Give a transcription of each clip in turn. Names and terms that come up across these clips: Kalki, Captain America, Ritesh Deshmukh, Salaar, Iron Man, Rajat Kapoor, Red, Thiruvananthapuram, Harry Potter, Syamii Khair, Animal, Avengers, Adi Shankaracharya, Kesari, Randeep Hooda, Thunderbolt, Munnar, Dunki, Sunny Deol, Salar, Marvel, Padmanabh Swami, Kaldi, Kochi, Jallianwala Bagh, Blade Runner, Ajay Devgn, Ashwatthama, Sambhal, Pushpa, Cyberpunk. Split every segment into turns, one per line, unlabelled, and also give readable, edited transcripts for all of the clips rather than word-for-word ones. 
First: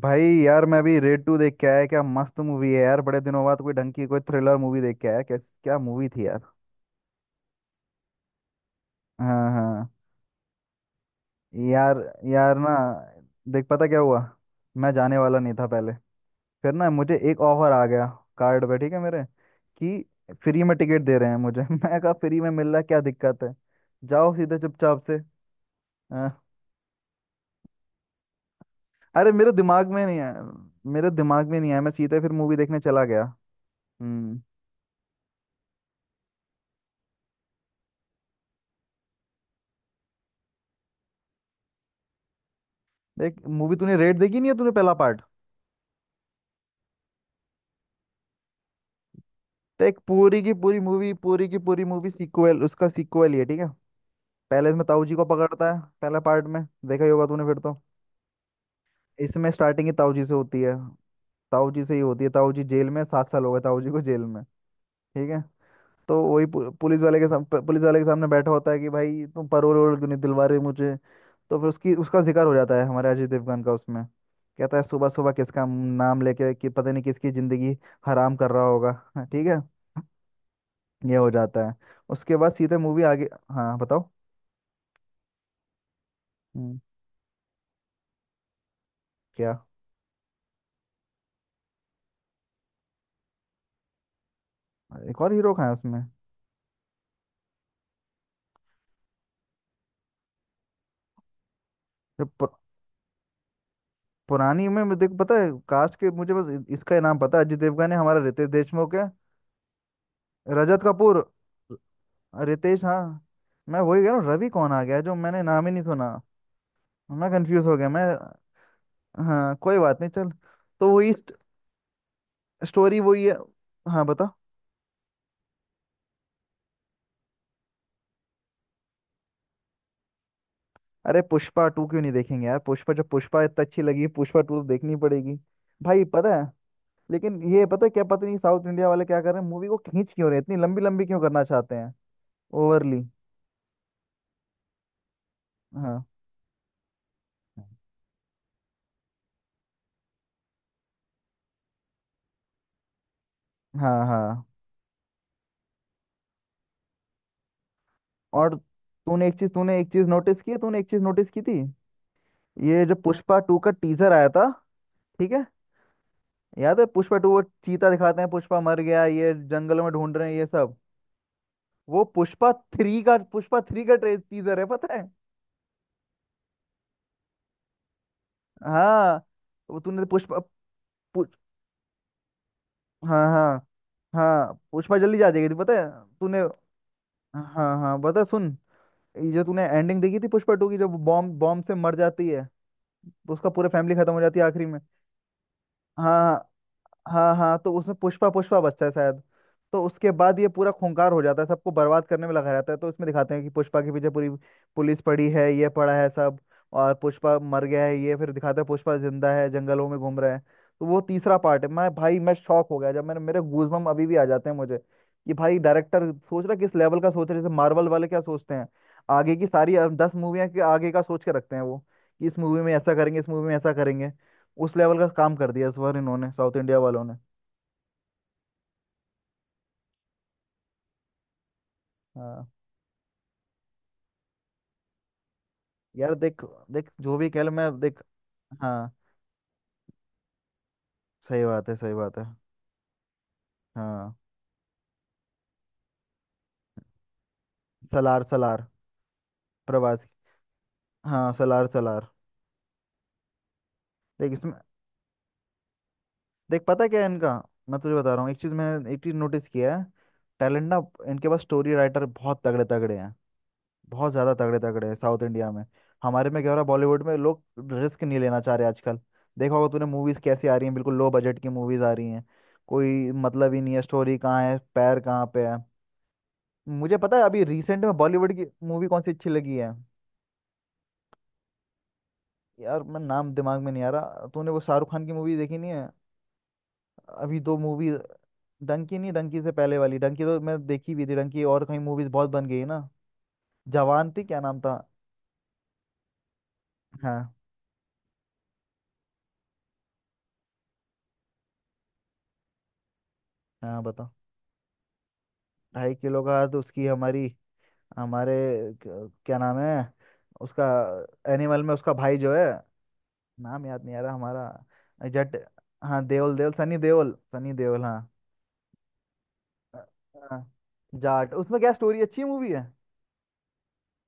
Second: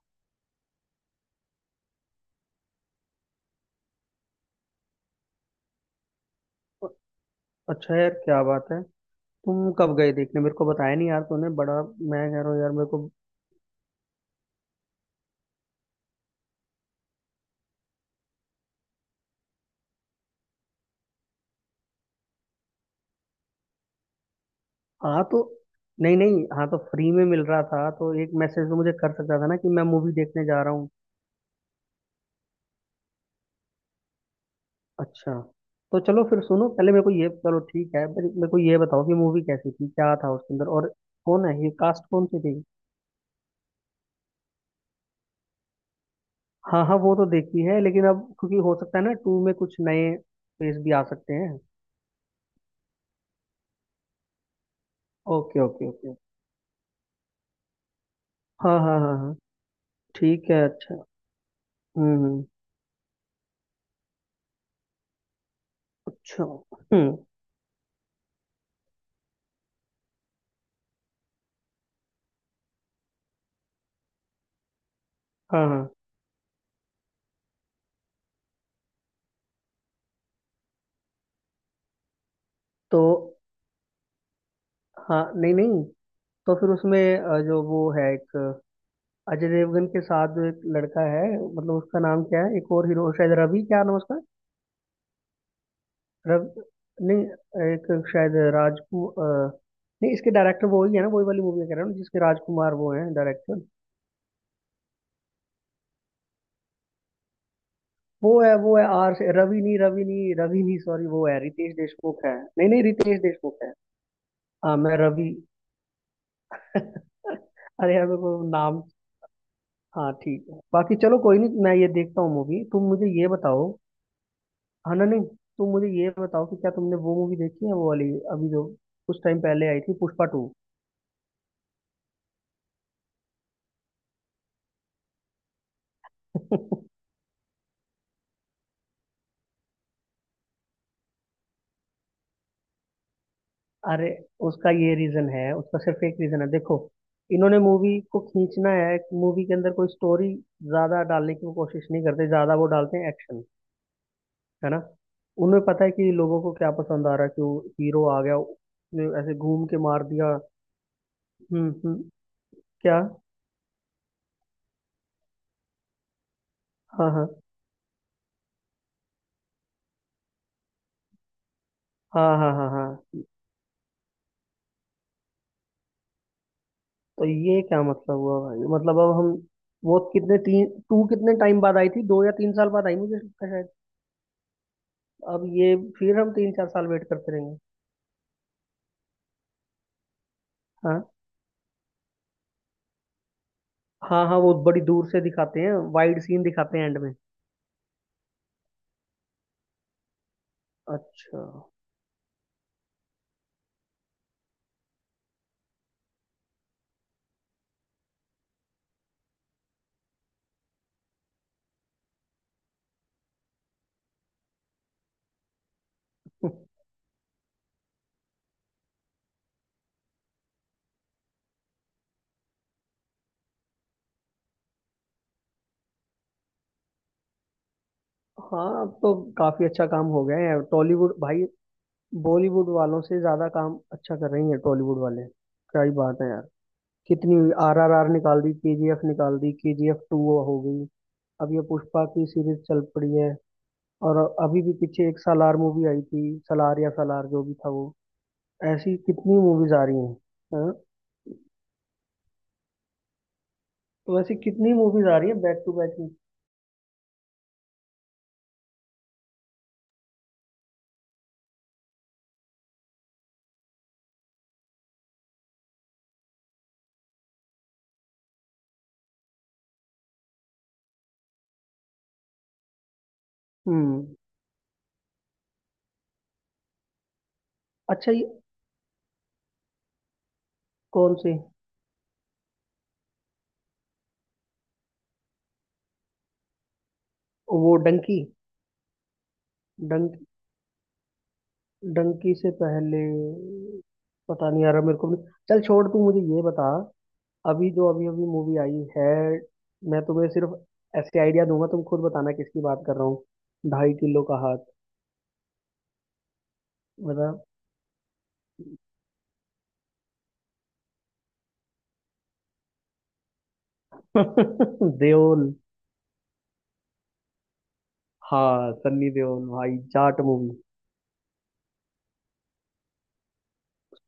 भाई यार मैं भी रेड टू देख के आया। क्या मस्त मूवी है यार। बड़े दिनों बाद कोई ढंग की कोई थ्रिलर मूवी देख के आया। क्या क्या मूवी थी यार।
अच्छा यार, क्या बात है।
हाँ,
तुम
हाँ।
कब गए देखने? मेरे को बताया नहीं यार तूने। बड़ा
यार,
मैं कह रहा
यार
हूँ
ना,
यार मेरे को।
देख, पता क्या हुआ। मैं जाने वाला नहीं था पहले। फिर ना मुझे एक ऑफर आ गया, कार्ड पे, ठीक है मेरे, कि फ्री में टिकट दे रहे हैं मुझे। मैं कहा फ्री में मिल रहा है, क्या दिक्कत है, जाओ सीधे चुपचाप से।
हाँ तो नहीं
हाँ।
नहीं, हाँ तो फ्री में मिल रहा था तो एक मैसेज तो मुझे कर
अरे
सकता था
मेरे
ना कि मैं
दिमाग में
मूवी
नहीं आया।
देखने जा रहा हूँ।
मेरे दिमाग में नहीं आया, मैं सीधे फिर मूवी देखने चला गया। हम्म।
अच्छा, तो चलो फिर सुनो। पहले मेरे को ये चलो ठीक है, पर मेरे को ये बताओ कि मूवी कैसी थी, क्या था उसके अंदर, और कौन है ये, कास्ट कौन सी थी।
देख, मूवी तूने रेड देखी नहीं है तूने, पहला पार्ट?
हाँ हाँ, वो तो देखी है, लेकिन अब क्योंकि हो सकता है ना, टू में कुछ
तो एक
नए
पूरी की
फेस
पूरी
भी आ
मूवी
सकते
पूरी की
हैं।
पूरी मूवी सीक्वल, उसका सीक्वल ही है, ठीक है। पहले इसमें ताऊ जी को
ओके
पकड़ता है,
ओके ओके।
पहला पार्ट में देखा ही होगा तूने, फिर तो
हाँ हाँ हाँ हाँ।
इसमें स्टार्टिंग ही ताऊ जी से
ठीक
होती
है,
है।
अच्छा।
ताऊ जी से ही होती है।
हम्म।
ताऊ जी जेल में, 7 साल हो गए ताऊ जी को जेल में, ठीक है। तो
अच्छा।
वही पुलिस
हम्म।
वाले के पुलिस वाले के सामने बैठा होता है कि भाई तुम परोल वरोल क्यों नहीं दिलवा रहे मुझे। तो फिर उसकी उसका जिक्र हो जाता है हमारे अजय देवगन का उसमें। कहता है सुबह सुबह किसका
हाँ हाँ।
नाम लेके, कि पता नहीं किसकी जिंदगी हराम कर रहा होगा। ठीक है, ये हो जाता है। उसके बाद सीधे
तो
मूवी आगे। हाँ बताओ।
हाँ नहीं नहीं, तो फिर
हम्म,
उसमें जो वो है एक, अजय
क्या,
देवगन के साथ जो एक लड़का है, मतलब उसका नाम क्या है, एक और हीरो शायद रवि, क्या नाम है उसका?
एक और हीरो का है उसमें?
रवि नहीं, एक, शायद नहीं, इसके डायरेक्टर वो ही है ना, वही वाली मूवी कह रहा हूँ जिसके
जो पु,
राजकुमार वो है डायरेक्टर।
पुरानी में मुझे, देख पता है कास्ट के, मुझे बस इसका ही नाम पता है, अजय देवगन है, हमारा रितेश
वो है
देशमुख है,
आर से, रवि नहीं, रवि नहीं, रवि नहीं,
रजत
सॉरी,
कपूर।
वो है रितेश देशमुख है, नहीं नहीं
रितेश, हाँ।
रितेश देशमुख है।
मैं वही कह रहा हूँ, रवि कौन
हाँ
आ
मैं
गया जो
रवि
मैंने नाम ही नहीं सुना। मैं कंफ्यूज हो गया
अरे
मैं।
यार मेरे को नाम।
हाँ कोई बात नहीं,
हाँ
चल।
ठीक है
तो
बाकी,
वही
चलो कोई नहीं, मैं ये देखता हूँ मूवी। तुम
स्टोरी
मुझे
वही
ये
है।
बताओ।
हाँ बता।
हाँ ना नहीं, तुम मुझे ये बताओ कि क्या तुमने वो मूवी देखी है, वो वाली, अभी जो कुछ टाइम पहले आई थी, पुष्पा टू।
अरे पुष्पा टू क्यों नहीं देखेंगे यार, पुष्पा जब पुष्पा इतना अच्छी लगी, पुष्पा टू तो देखनी पड़ेगी। भाई पता है, लेकिन ये पता है, क्या पता नहीं साउथ इंडिया वाले क्या कर रहे हैं, मूवी को खींच क्यों रहे हैं, इतनी लंबी लंबी क्यों करना चाहते हैं ओवरली।
अरे उसका ये रीजन है, उसका
हाँ,
सिर्फ एक रीजन है, देखो, इन्होंने मूवी को खींचना है। मूवी के अंदर कोई स्टोरी ज्यादा डालने की वो कोशिश नहीं करते, ज्यादा वो डालते हैं एक्शन,
हाँ, हाँ।
है ना। उन्हें पता है कि लोगों को क्या पसंद आ रहा है, कि वो हीरो आ गया,
और
उसने ऐसे घूम के
तूने एक
मार
चीज
दिया।
नोटिस की है तूने एक चीज नोटिस की थी,
हम्म।
ये जो
क्या।
पुष्पा टू का टीजर आया था, ठीक है। याद है
हाँ
पुष्पा
हाँ
टू, वो चीता दिखाते हैं, पुष्पा मर गया, ये जंगलों में ढूंढ रहे हैं, ये सब। वो
हाँ हाँ हाँ हाँ।
पुष्पा थ्री का ट्रे टीजर है, पता है।
तो ये क्या मतलब हुआ भाई, मतलब अब
हाँ,
हम,
वो
वो
तूने पुष्पा
कितने, तीन, टू
पुष,
कितने टाइम बाद आई थी, दो या तीन साल बाद आई मुझे
हाँ
लगता है
हाँ
शायद।
हाँ। पुष्पा जल्दी जा
अब
जाएगी थी, पता
ये
है
फिर हम
तूने?
तीन चार साल वेट करते रहेंगे।
हाँ हाँ बता सुन, ये जो तूने एंडिंग देखी थी पुष्पा टू की, जो
हाँ
बॉम्ब बॉम्ब से मर जाती है, तो उसका पूरा फैमिली खत्म हो
हाँ। हाँ
जाती है
वो
आखिरी में।
बड़ी दूर से दिखाते हैं, वाइड सीन
हाँ
दिखाते हैं एंड में।
हाँ। हाँ, तो उसमें पुष्पा पुष्पा बचता है शायद। तो उसके बाद ये पूरा खूंखार हो
अच्छा।
जाता है, सबको बर्बाद करने में लगा रहता है। तो इसमें दिखाते हैं कि पुष्पा के पीछे पूरी पुलिस पड़ी है, ये पड़ा है, सब। और पुष्पा मर गया है, ये फिर दिखाते हैं पुष्पा जिंदा है, जंगलों में घूम रहा है। तो वो तीसरा पार्ट है। मैं, भाई, मैं शॉक हो गया जब मैंने, मेरे गूजबम्प अभी भी आ जाते हैं मुझे, कि भाई डायरेक्टर सोच रहा किस लेवल का, सोच रहे जैसे मार्वल वाले क्या सोचते हैं, आगे की सारी 10 मूवियां के आगे का सोच के रखते हैं वो, कि इस मूवी में ऐसा करेंगे, इस मूवी में ऐसा करेंगे। उस लेवल का काम कर दिया इस बार इन्होंने, साउथ इंडिया वालों ने।
हाँ अब तो काफी अच्छा काम हो गया है टॉलीवुड भाई।
हाँ
बॉलीवुड वालों से ज्यादा काम अच्छा कर रही है टॉलीवुड वाले। क्या ही
यार
बात है यार।
देख, जो भी
कितनी,
कह ले, मैं
आर आर
देख।
आर निकाल दी, के जी
हाँ
एफ निकाल दी, के जी एफ टू हो गई।
सही
अब ये
बात है, सही
पुष्पा
बात है।
की सीरीज चल पड़ी है।
हाँ
और अभी भी पीछे एक सालार मूवी आई थी, सालार या सालार जो भी था वो।
सलार, सलार।
ऐसी कितनी मूवीज आ रही
प्रवासी।
हैं। हाँ?
हाँ सलार सलार।
तो
देख
ऐसी
इसमें,
कितनी मूवीज आ रही है बैक टू बैक में।
देख पता है क्या है इनका, मैं तुझे बता रहा हूँ, एक चीज़ नोटिस किया है। टैलेंट ना, इनके पास स्टोरी राइटर बहुत तगड़े तगड़े हैं, बहुत ज़्यादा तगड़े तगड़े हैं साउथ इंडिया में। हमारे में क्या हो रहा है, बॉलीवुड में लोग रिस्क नहीं लेना चाह रहे आजकल। देखा होगा तूने मूवीज़ कैसी आ रही हैं, बिल्कुल लो बजट की मूवीज़ आ रही हैं, कोई मतलब ही नहीं है,
हम्म।
स्टोरी कहाँ है, पैर कहाँ पे है। मुझे पता है अभी रिसेंट में
अच्छा ये,
बॉलीवुड की मूवी कौन सी अच्छी लगी है।
कौन से?
यार मैं नाम दिमाग में नहीं आ रहा, तूने वो शाहरुख खान की मूवी देखी नहीं है? अभी दो
वो
मूवी।
डंकी,
डंकी नहीं, डंकी से पहले वाली।
डंक
डंकी तो मैं देखी भी थी, डंकी और कहीं मूवीज बहुत
डंकी
बन
से
गई है ना।
पहले।
जवान थी, क्या
पता
नाम
नहीं
था?
यार मेरे को भी। चल छोड़, तू मुझे ये बता,
हाँ
अभी जो अभी अभी मूवी आई है, मैं तुम्हें सिर्फ ऐसे आइडिया दूंगा, तुम खुद बताना किसकी बात कर रहा हूँ।
हाँ
ढाई
बता।
किलो का हाथ।
ढाई किलो का, तो उसकी
बता।
हमारी, हमारे, क्या नाम है उसका? एनिमल में उसका भाई जो है, नाम याद नहीं आ रहा, हमारा जट।
देओल।
हाँ, देओल देओल, सनी देओल, सनी देओल, हाँ।
हाँ सन्नी देओल भाई,
अ-
जाट
अ,
मूवी।
जाट उसमें क्या स्टोरी? अच्छी मूवी है?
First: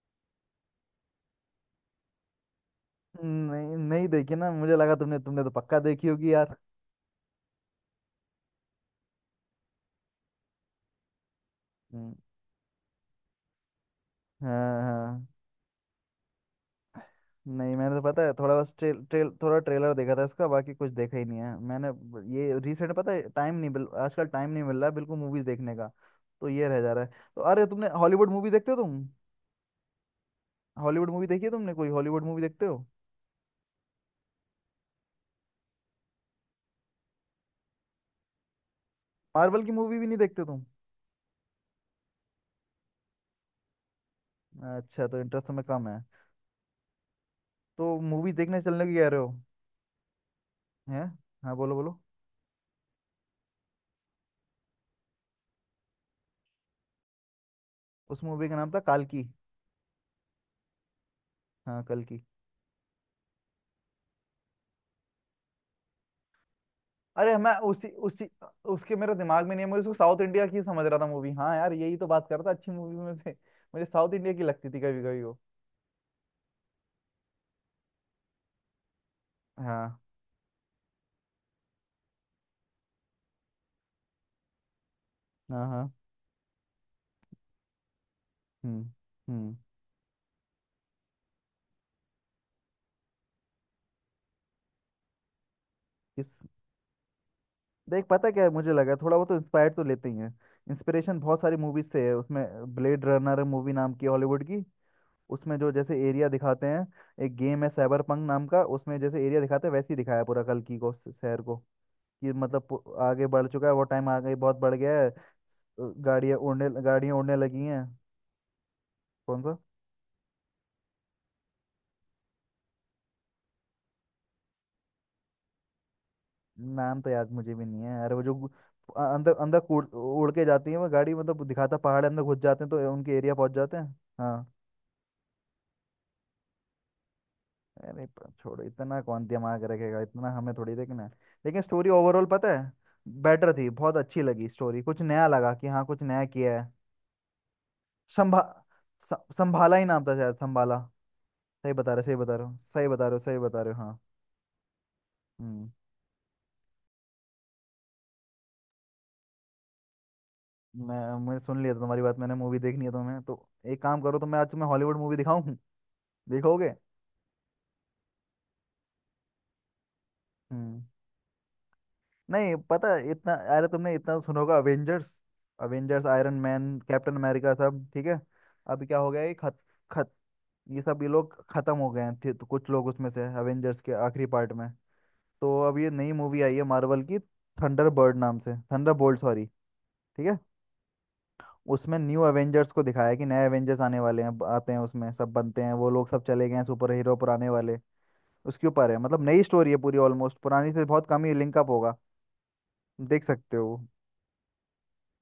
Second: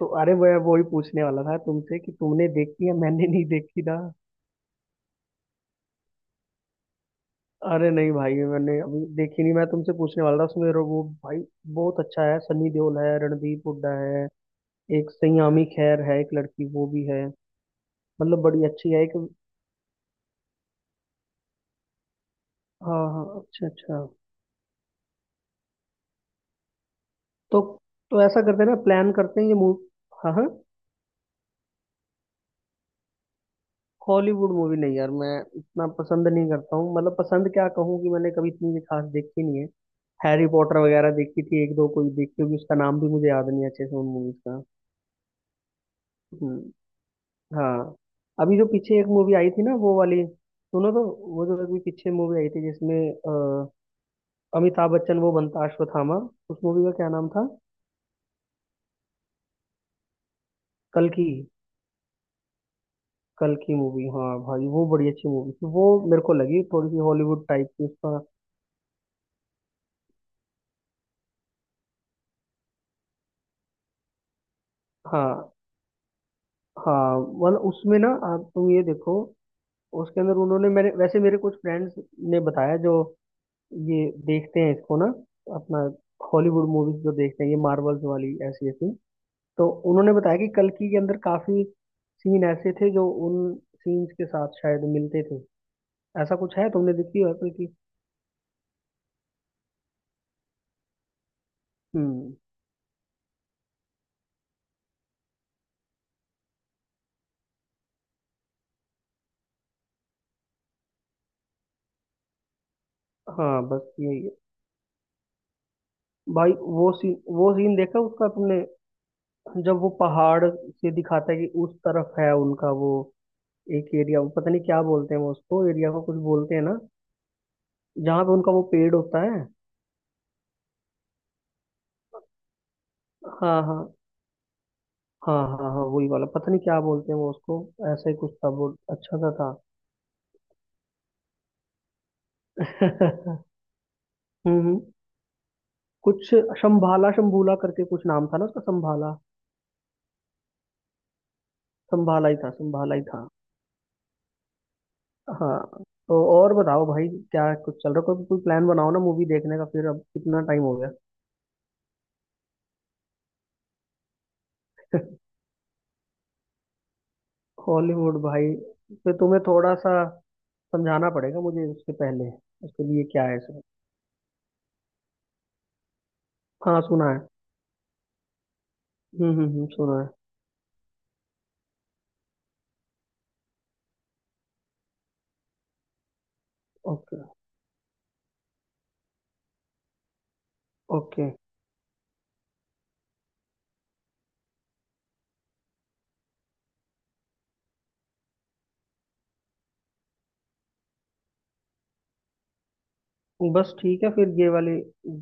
तो अरे मैं वही पूछने वाला था तुमसे कि तुमने देखी है, मैंने नहीं
नहीं,
देखी ना।
नहीं देखी ना, मुझे लगा तुमने तुमने तो पक्का देखी होगी यार।
अरे नहीं भाई मैंने अभी देखी नहीं, मैं तुमसे पूछने वाला था। उसमें वो भाई बहुत
हम्म,
अच्छा है, सनी देओल है, रणदीप हुड्डा है।
हाँ
एक
हाँ।
सयामी खैर है, एक लड़की वो भी है।
नहीं मैंने तो पता है
मतलब
थोड़ा
बड़ी
बस
अच्छी है
ट्रेल,
एक।
ट्रेल थोड़ा ट्रेलर देखा था इसका, बाकी कुछ देखा ही नहीं है मैंने। ये रिसेंट,
हाँ
पता
हाँ
है टाइम
अच्छा
नहीं मिल
अच्छा।
आजकल टाइम नहीं मिल रहा है बिल्कुल मूवीज देखने का, तो ये रह जा रहा है। तो
तो
अरे तुमने
तो
हॉलीवुड
ऐसा
मूवी
करते हैं
देखते हो
ना,
तुम,
प्लान करते हैं ये मूवी। हाँ हाँ।
हॉलीवुड मूवी देखी है तुमने, कोई हॉलीवुड मूवी देखते हो?
हॉलीवुड मूवी नहीं यार मैं इतना पसंद नहीं करता हूँ, मतलब पसंद क्या कहूँ कि मैंने कभी इतनी भी खास देखी नहीं
मार्वल
है।
की मूवी भी नहीं देखते
हैरी
तुम?
पॉटर वगैरह देखी थी, एक दो कोई देखी होगी, उसका नाम भी मुझे याद नहीं है अच्छे से, उन मूवीज का।
अच्छा तो इंटरेस्ट में कम है?
हम्म।
तो
हाँ।
मूवी
अभी
देखने
जो
चलने की
पीछे एक
कह रहे हो?
मूवी आई थी ना, वो वाली सुनो
हैं?
तो। वो
हाँ
जो
बोलो
अभी
बोलो।
पीछे मूवी आई थी, जिसमें अमिताभ बच्चन वो बनता अश्वत्थामा, उस मूवी का क्या नाम था।
उस मूवी का नाम था काल्की।
कल की,
हाँ कल्कि।
कल की मूवी, हाँ भाई वो बड़ी अच्छी मूवी थी वो। मेरे को लगी थोड़ी सी
अरे
हॉलीवुड
मैं
टाइप की
उसी
उसका।
उसी उसके मेरे दिमाग में नहीं है, मैं उसको साउथ इंडिया की समझ रहा था मूवी। हाँ यार यही तो बात कर रहा था अच्छी मूवी में से, मुझे साउथ इंडिया की लगती थी कभी कभी वो।
हाँ हाँ, मतलब उसमें ना, आप तुम ये देखो,
हाँ
उसके अंदर उन्होंने, मेरे वैसे मेरे कुछ फ्रेंड्स ने बताया, जो ये देखते हैं इसको ना,
हाँ
अपना
हाँ।
हॉलीवुड मूवीज जो देखते हैं, ये मार्वल्स वाली ऐसी
हम्म
ऐसी,
हम्म।
तो उन्होंने बताया कि कल्कि के अंदर काफी सीन ऐसे थे जो उन सीन्स के साथ शायद मिलते थे।
इस,
ऐसा कुछ है? तुमने देखी है कल्कि?
देख पता क्या है, मुझे लगा थोड़ा बहुत तो इंस्पायर तो लेते ही हैं, इंस्पिरेशन बहुत सारी मूवीज से है
हम्म।
उसमें। ब्लेड रनर मूवी नाम की, हॉलीवुड की। उसमें जो जैसे एरिया दिखाते हैं, एक गेम है साइबर पंक नाम का, उसमें जैसे एरिया दिखाते हैं, वैसे ही दिखाया है पूरा कल्कि को, शहर को। कि मतलब आगे बढ़
हाँ
चुका है वो,
बस
टाइम
यही है।
आगे बहुत बढ़ गया है,
भाई
गाड़ियाँ उड़ने
वो
लगी
सीन
हैं।
देखा उसका तुमने,
कौन सा?
जब वो पहाड़ से दिखाता है कि उस तरफ है उनका वो, एक एरिया, वो पता नहीं क्या बोलते हैं वो उसको, एरिया को कुछ बोलते हैं ना,
नाम तो याद मुझे भी नहीं है। अरे वो
जहाँ पे
जो
उनका वो पेड़ होता
अंदर
है।
अंदर उड़ उड़ के जाती है वो गाड़ी, मतलब दिखाता पहाड़ अंदर घुस जाते हैं तो उनके एरिया पहुंच
हाँ
जाते
हाँ।
हैं। हाँ।
हाँ हाँ हाँ वही वाला, पता नहीं क्या बोलते हैं वो उसको।
अरे
ऐसा ही कुछ था,
छोड़ो,
वो
इतना
अच्छा
कौन
सा था।
दिमाग रखेगा इतना, हमें थोड़ी देखना है। लेकिन स्टोरी ओवरऑल पता है बेटर थी, बहुत अच्छी लगी
हम्म हम्म।
स्टोरी, कुछ नया लगा, कि हाँ कुछ नया
कुछ
किया है।
शंभाला शंभूला करके कुछ नाम था
संभा
ना उसका, संभाला।
संभाला ही नाम था शायद, संभाला। सही
संभाला
बता
ही
रहे
था,
हो, सही
संभाला ही
बता रहे हो,
था।
सही बता रहे हो, हाँ।
हाँ।
हम्म।
तो और बताओ भाई, क्या कुछ चल रहा है? कोई कोई प्लान बनाओ ना मूवी देखने का फिर, अब कितना टाइम हो गया।
मैं मैं सुन लिया था तुम्हारी बात, मैंने मूवी देखनी है तुम्हें तो। एक काम करो, तो मैं आज तुम्हें हॉलीवुड मूवी दिखाऊं, देखोगे?
हॉलीवुड भाई, फिर तुम्हें थोड़ा सा
हम्म।
समझाना पड़ेगा मुझे उसके पहले।
नहीं
उसके
पता
लिए
है,
क्या
इतना,
है सर।
अरे तुमने इतना तो सुना होगा, अवेंजर्स। अवेंजर्स, आयरन मैन,
हाँ सुना
कैप्टन
है।
अमेरिका, सब ठीक है। अभी क्या हो गया, ये
हुँ, हुँ,
खत
हुँ, सुना है।
खत ये सब ये लोग खत्म हो गए हैं, तो कुछ लोग उसमें से, अवेंजर्स के आखिरी पार्ट में। तो अब ये नई मूवी आई है मार्वल की,
ओके,
थंडर बर्ड नाम से, थंडर बोल्ट सॉरी, ठीक है।
ओके।
उसमें न्यू एवेंजर्स को दिखाया है, कि नए एवेंजर्स आने वाले हैं, आते हैं उसमें, सब बनते हैं वो लोग, सब चले गए हैं सुपर हीरो पुराने वाले, उसके ऊपर है। मतलब नई स्टोरी है पूरी, ऑलमोस्ट पुरानी से बहुत कम ही लिंकअप होगा, देख सकते
बस
हो।
ठीक है फिर ये वाली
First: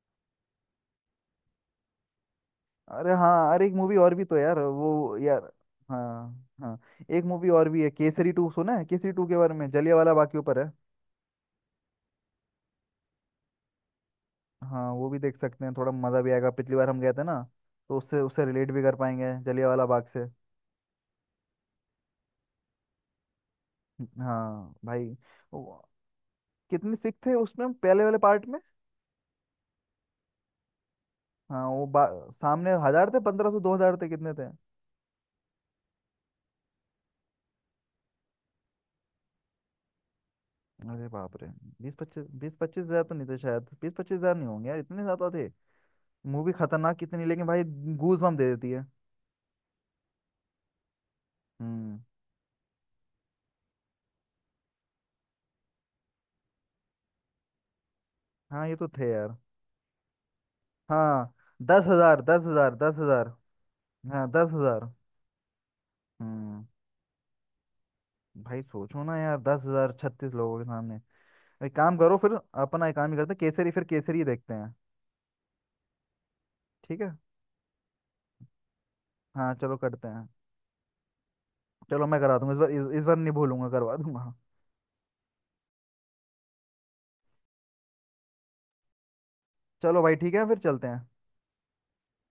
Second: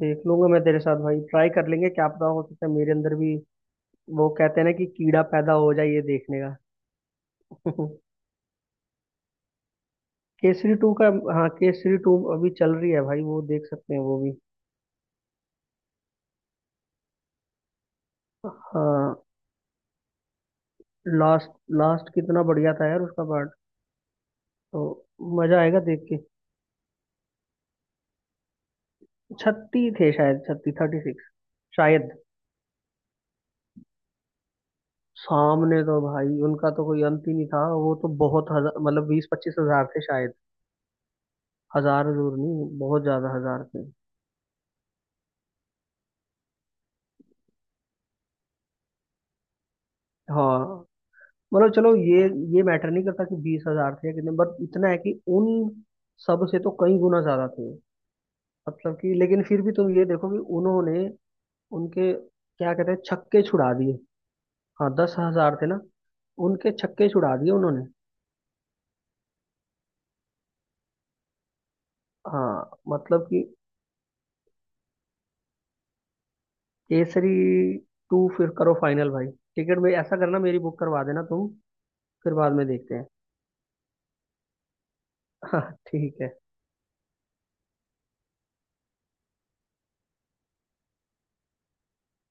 देख लूँगा मैं तेरे साथ भाई, ट्राई कर लेंगे, क्या पता हो सकता है मेरे
अरे
अंदर भी
हाँ, अरे एक मूवी और भी
वो
तो यार
कहते हैं ना कि
वो,
कीड़ा
यार
पैदा हो जाए ये देखने
हाँ
का।
हाँ, एक मूवी और भी है केसरी टू, सुना है केसरी टू के बारे में? जलियांवाला बाग के ऊपर है।
केसरी 2 का? हाँ, केसरी 2 अभी चल रही है भाई, वो देख सकते हैं वो भी।
हाँ वो भी देख सकते हैं, थोड़ा मज़ा भी आएगा, पिछली बार हम गए थे ना, तो उससे उससे रिलेट भी कर
हाँ,
पाएंगे जलियांवाला बाग से।
लास्ट, लास्ट कितना बढ़िया था यार उसका पार्ट,
हाँ
तो
भाई।
मजा आएगा
वो-
देख के।
कितने सिख थे उसमें पहले वाले पार्ट में?
36 थे शायद, 36, 36
हाँ
शायद।
सामने हजार थे, 1,500, 2 हजार थे, कितने थे?
सामने तो भाई उनका तो कोई अंत ही नहीं था, वो तो बहुत हज़ा मतलब 20-25 हज़ार थे शायद।
अरे बाप रे। बीस
हजार
पच्चीस
जरूर
बीस
नहीं,
पच्चीस हजार
बहुत
तो नहीं
ज्यादा
थे
हजार
शायद,
थे।
20-25 हजार नहीं होंगे यार, इतने ज्यादा थे। मूवी खतरनाक कितनी, लेकिन भाई, गूज बम्प दे देती है।
हाँ मतलब चलो
हम्म।
ये मैटर नहीं करता कि बीस हजार थे या कितने, बट इतना है कि उन सब से तो कई गुना ज्यादा थे।
हाँ ये तो
मतलब
थे
कि
यार।
लेकिन फिर भी तुम ये देखो कि उन्होंने
हाँ दस
उनके
हजार दस
क्या
हजार
कहते
दस
हैं,
हजार
छक्के छुड़ा दिए।
हाँ दस हजार।
हाँ दस हजार थे ना।
हम्म।
उनके छक्के छुड़ा दिए उन्होंने।
भाई सोचो ना यार, 10 हजार 36 लोगों के सामने। एक काम करो फिर,
हाँ
अपना, एक काम ही
मतलब
करते हैं
कि,
केसरी, फिर केसरी ही देखते हैं, ठीक है।
केसरी टू फिर करो फाइनल भाई।
हाँ चलो
टिकट में
करते
ऐसा
हैं।
करना मेरी बुक करवा देना तुम।
चलो मैं
फिर
करा दूंगा,
बाद
इस
में
बार इस,
देखते
इस
हैं।
बार नहीं भूलूंगा, करवा दूंगा।
हाँ, ठीक है
चलो भाई ठीक है फिर चलते हैं।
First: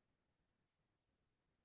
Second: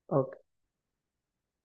okay।